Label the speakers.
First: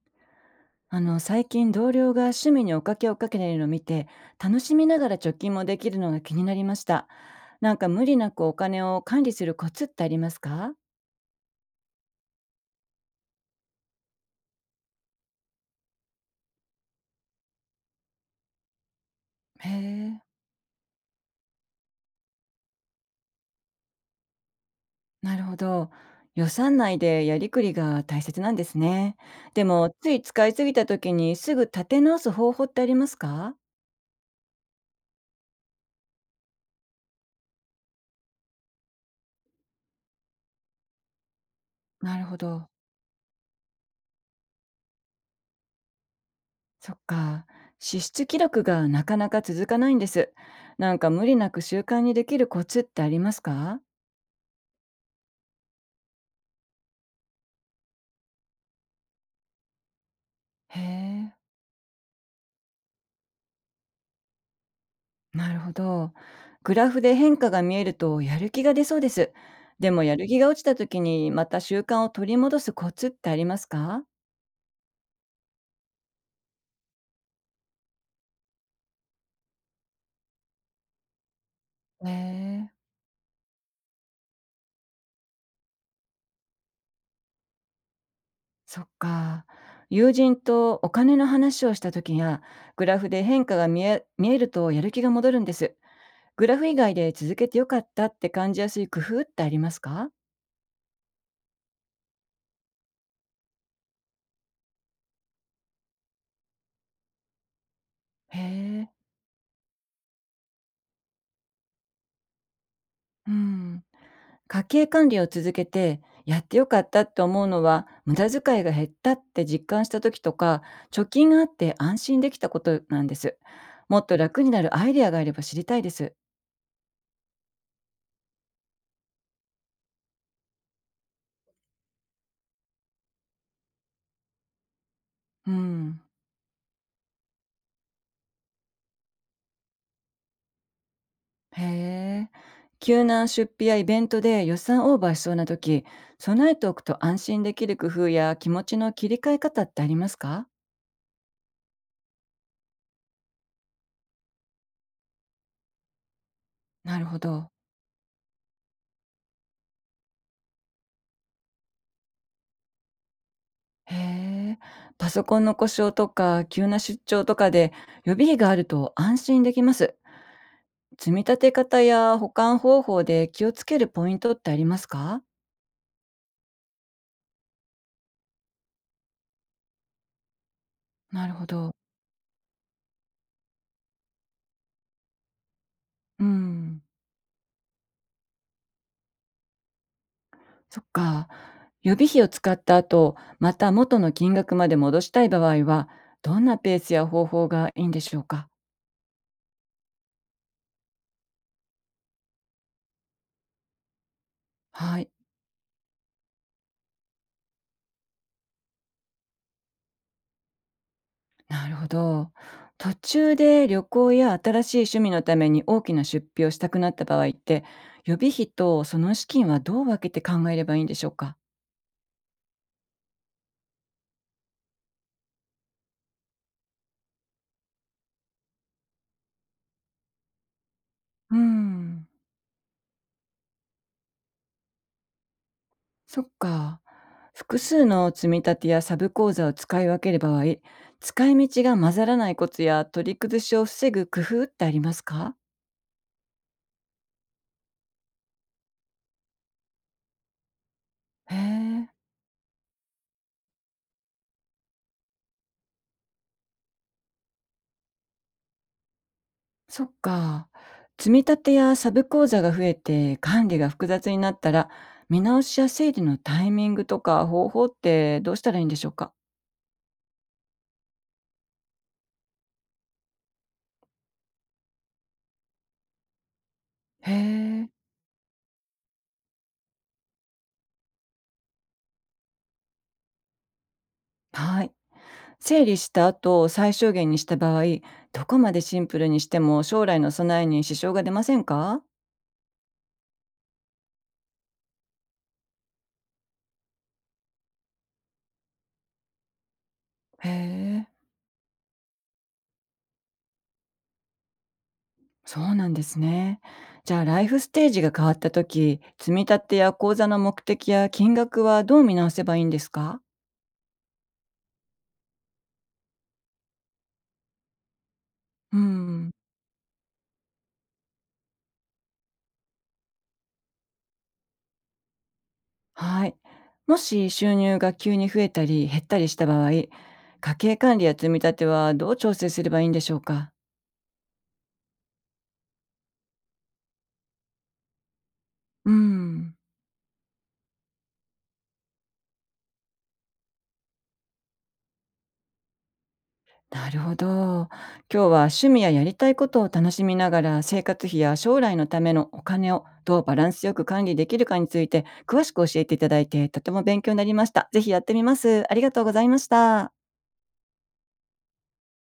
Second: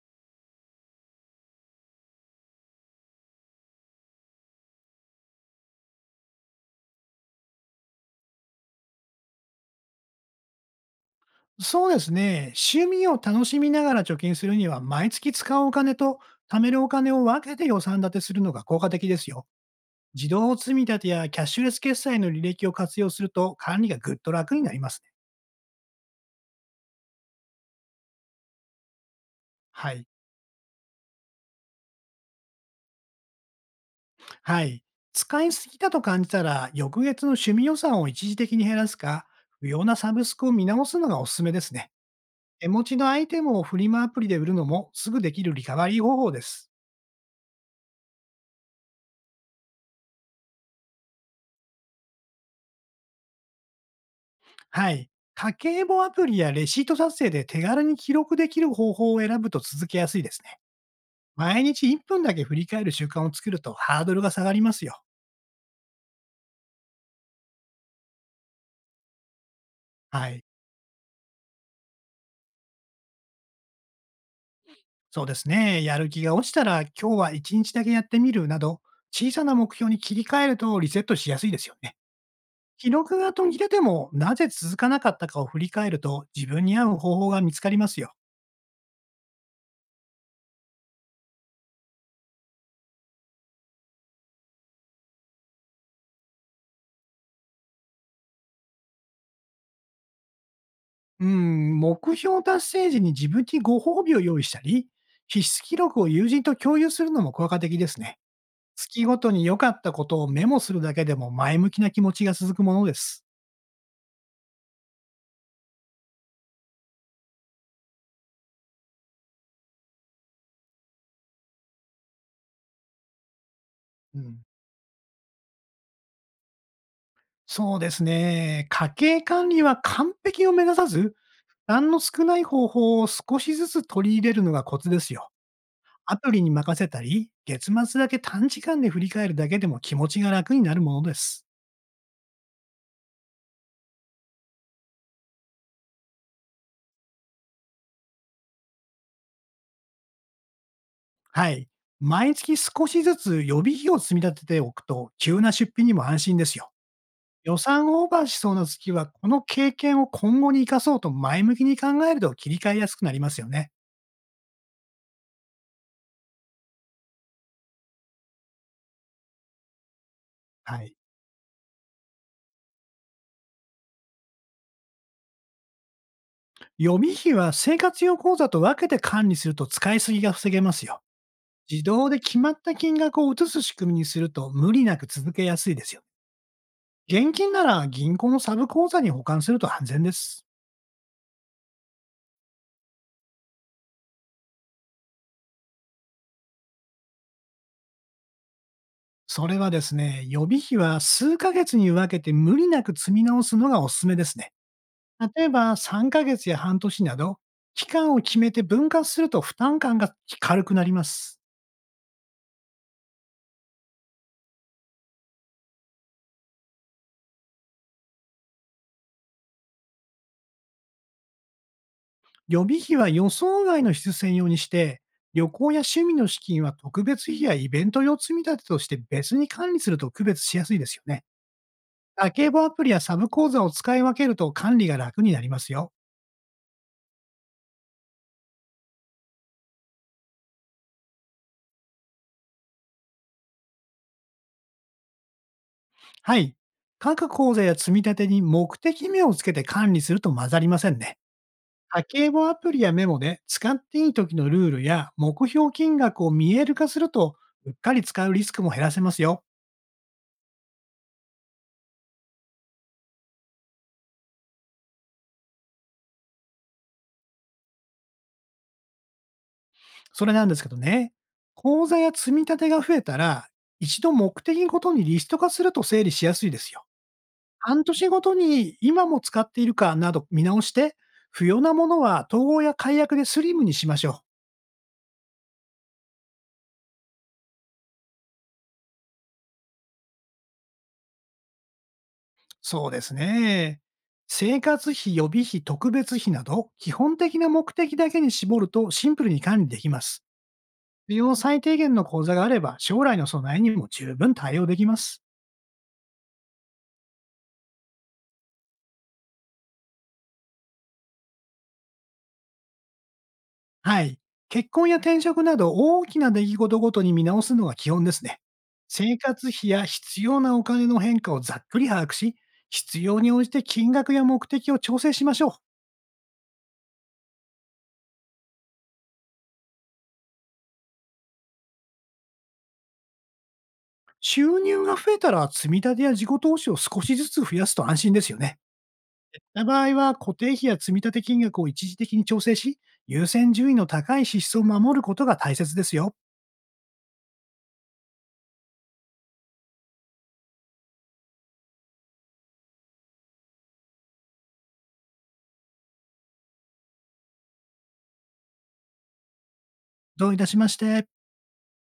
Speaker 1: 最近、同僚が趣味におかけをかけているのを見て、楽しみながら貯金もできるのが気になりました。なんか無理なくお金を管理するコツってありますか？
Speaker 2: そうですね。趣味を楽しみながら貯金するには、毎月使うお金と貯めるお金を分けて予算立てするのが効果的ですよ。
Speaker 1: へえ、
Speaker 2: 自動積み立てやキャッシュレス決済の履歴を活用すると管理がぐっと楽になりますね。
Speaker 1: なるほど、予算内でやりくりが大切なんですね。で
Speaker 2: は
Speaker 1: も
Speaker 2: い。
Speaker 1: つい使いすぎた時にすぐ立て直す方法ってありますか？
Speaker 2: はい。使いすぎたと感じたら、翌月の趣味予算を一時的に減らすか、不要なサブスクを見直すのがおすすめですね。
Speaker 1: なるほ
Speaker 2: 手
Speaker 1: ど。
Speaker 2: 持ちのアイテムをフリマアプリで売るのもすぐできるリカバリー方法です。
Speaker 1: そっか、支出記録がなかなか続かないんです。なんか無理なく習慣にできるコツってありますか？
Speaker 2: はい。家計簿アプリやレシート撮影で手軽に記録できる方法を選ぶと続けやすいですね。
Speaker 1: へえ。
Speaker 2: 毎日1分だけ振り返る習慣を作るとハードルが下がりますよ。
Speaker 1: なるほど。グラフで変化が見えるとやる気が出そうです。でもやる
Speaker 2: は
Speaker 1: 気
Speaker 2: い。
Speaker 1: が落ちた時にまた習慣を取り戻すコツってありますか？
Speaker 2: そうですね。やる気が落ちたら今日は1日だけやってみるなど、小さな目標に切り替えるとリセットしやすいですよね。
Speaker 1: へえ、
Speaker 2: 記録が途切れてもなぜ続かなかったかを振り返ると自分に合う方法が見つかりますよ。
Speaker 1: そっか。友人とお金の話をした時や、グラフで変化が見え見えるとやる気が戻るんです。グラフ以外で続けてよかったって感じやすい工夫ってありますか？
Speaker 2: うん、目標達成時に自分にご褒美を用意したり、必須記録を友人と共有するのも効果的ですね。
Speaker 1: へえ、
Speaker 2: 月ごとに良かったことをメモするだけでも前向きな気持ちが続くものです。
Speaker 1: うん。家計管理を続けてやってよかったって思うのは、無駄遣いが減ったって実感した時とか貯金があって安心できたことなんです。もっと
Speaker 2: う
Speaker 1: 楽
Speaker 2: ん。
Speaker 1: になるアイデアがあれば知りたいです。
Speaker 2: そうですね。家計管理は完璧を目指さず、負担の少ない方法を少しずつ取り入れるのがコツですよ。
Speaker 1: うん。
Speaker 2: アプリに任せたり、月末だけ短時間で振り返るだけでも気持ちが楽になるものです。
Speaker 1: へえ。急な出費やイベントで予算オーバーしそうな時、備えておくと安心できる工夫や気持ちの切り替え方ってありますか？
Speaker 2: はい。毎月少しずつ予備費を積み立てておくと、急な出費にも安心ですよ。
Speaker 1: なるほど。
Speaker 2: 予算オーバーしそうな月は、この経験を今後に生かそうと前向きに考えると切り替えやすくなりますよね。
Speaker 1: へえ、パソコンの故障とか急な出張とかで予備費があると安心できます。
Speaker 2: はい。
Speaker 1: 積み立て方や保管方法で気をつけるポイントってありますか？
Speaker 2: 予備費は生活用口座と分けて管理すると使いすぎが防げますよ。
Speaker 1: なるほど。
Speaker 2: 自動で決まった金額を移す仕組みにすると無理なく続けやすいですよ。
Speaker 1: うん。
Speaker 2: 現金なら銀行のサブ口座に保管すると安全です。
Speaker 1: そっか。予備費を使った後、また元の金額まで戻したい場合は、どんなペースや方法がいいんでしょうか？
Speaker 2: それはですね、予備費は数ヶ月に分けて無理なく積み直すのがおすすめですね。
Speaker 1: はい。
Speaker 2: 例えば3ヶ月や半年など、期間を決めて分割すると負担感が軽くなります。
Speaker 1: なるほど。途中で旅行や新しい趣味のために大きな出費をしたくなった場合って、予備費とその資金はどう分けて考えればいいんでしょうか？
Speaker 2: 予備費は予想外の必須用にして、旅行や趣味の資金は特別費やイベント用積み立てとして別に管理すると区別しやすいですよね。
Speaker 1: うーん、
Speaker 2: 家計簿アプリやサブ口座を使い分けると管理が楽になりますよ。
Speaker 1: そっか。複数の積み立てやサブ口座を使い分ける場合、使い道が混ざらないコツや取り崩しを防ぐ工夫ってありますか？
Speaker 2: はい。各口座や積み立てに目的名をつけて管理すると混ざりませんね。
Speaker 1: へえ。
Speaker 2: 家計簿アプリやメモで使っていい時のルールや目標金額を見える化すると、うっかり使うリスクも減らせますよ。
Speaker 1: そっか。積み立てやサブ口座が増えて管理が複雑になったら、見直しや整理のタイミングとか方法ってどうしたらいいんでしょうか？
Speaker 2: それなんですけどね、口座や積み立てが増えたら、一度目的ごとにリスト化すると整理しやすいですよ。
Speaker 1: へえ。
Speaker 2: 半年ごとに今も使っているかなど見直して、不要なものは統合や解約でスリムにしましょう。
Speaker 1: はい。整理した後、最小限にした場合、どこまでシンプルにしても将来の備えに支障が出ませんか？
Speaker 2: そうですね。生活費、予備費、特別費など、基本的な目的だけに絞るとシンプルに管理できます。
Speaker 1: へえ。
Speaker 2: 必要最低限の口座があれば、将来の備えにも十分対応できます。
Speaker 1: そうなんですね。じゃあ、ライフステージが変わった時、積み立てや口座の目的や金額はどう見直せばいいんですか？
Speaker 2: はい。結婚や転職など大きな出来事ごとに見直すのが基本ですね。
Speaker 1: うん。
Speaker 2: 生活費や必要なお金の変化をざっくり把握し、必要に応じて金額や目的を調整しましょう。
Speaker 1: はい。もし収入が急に増えたり減ったりした場合、家計管理や積み立てはどう調整すればいいんでしょうか？
Speaker 2: 収入が増えたら積み立てや自己投資を少しずつ増やすと安心ですよね。
Speaker 1: うん。
Speaker 2: な場合は固定費や積み立て金額を一時的に調整し、優先順位の高い支出を守ることが大切ですよ。
Speaker 1: なるほど。今日は趣味ややりたいことを楽しみながら、生活費や将来のためのお金をどうバランスよく管理できるかについて詳しく教えていただいて、とても勉強になりました。ぜひやってみます。ありがとうございました。
Speaker 2: どういたしまして。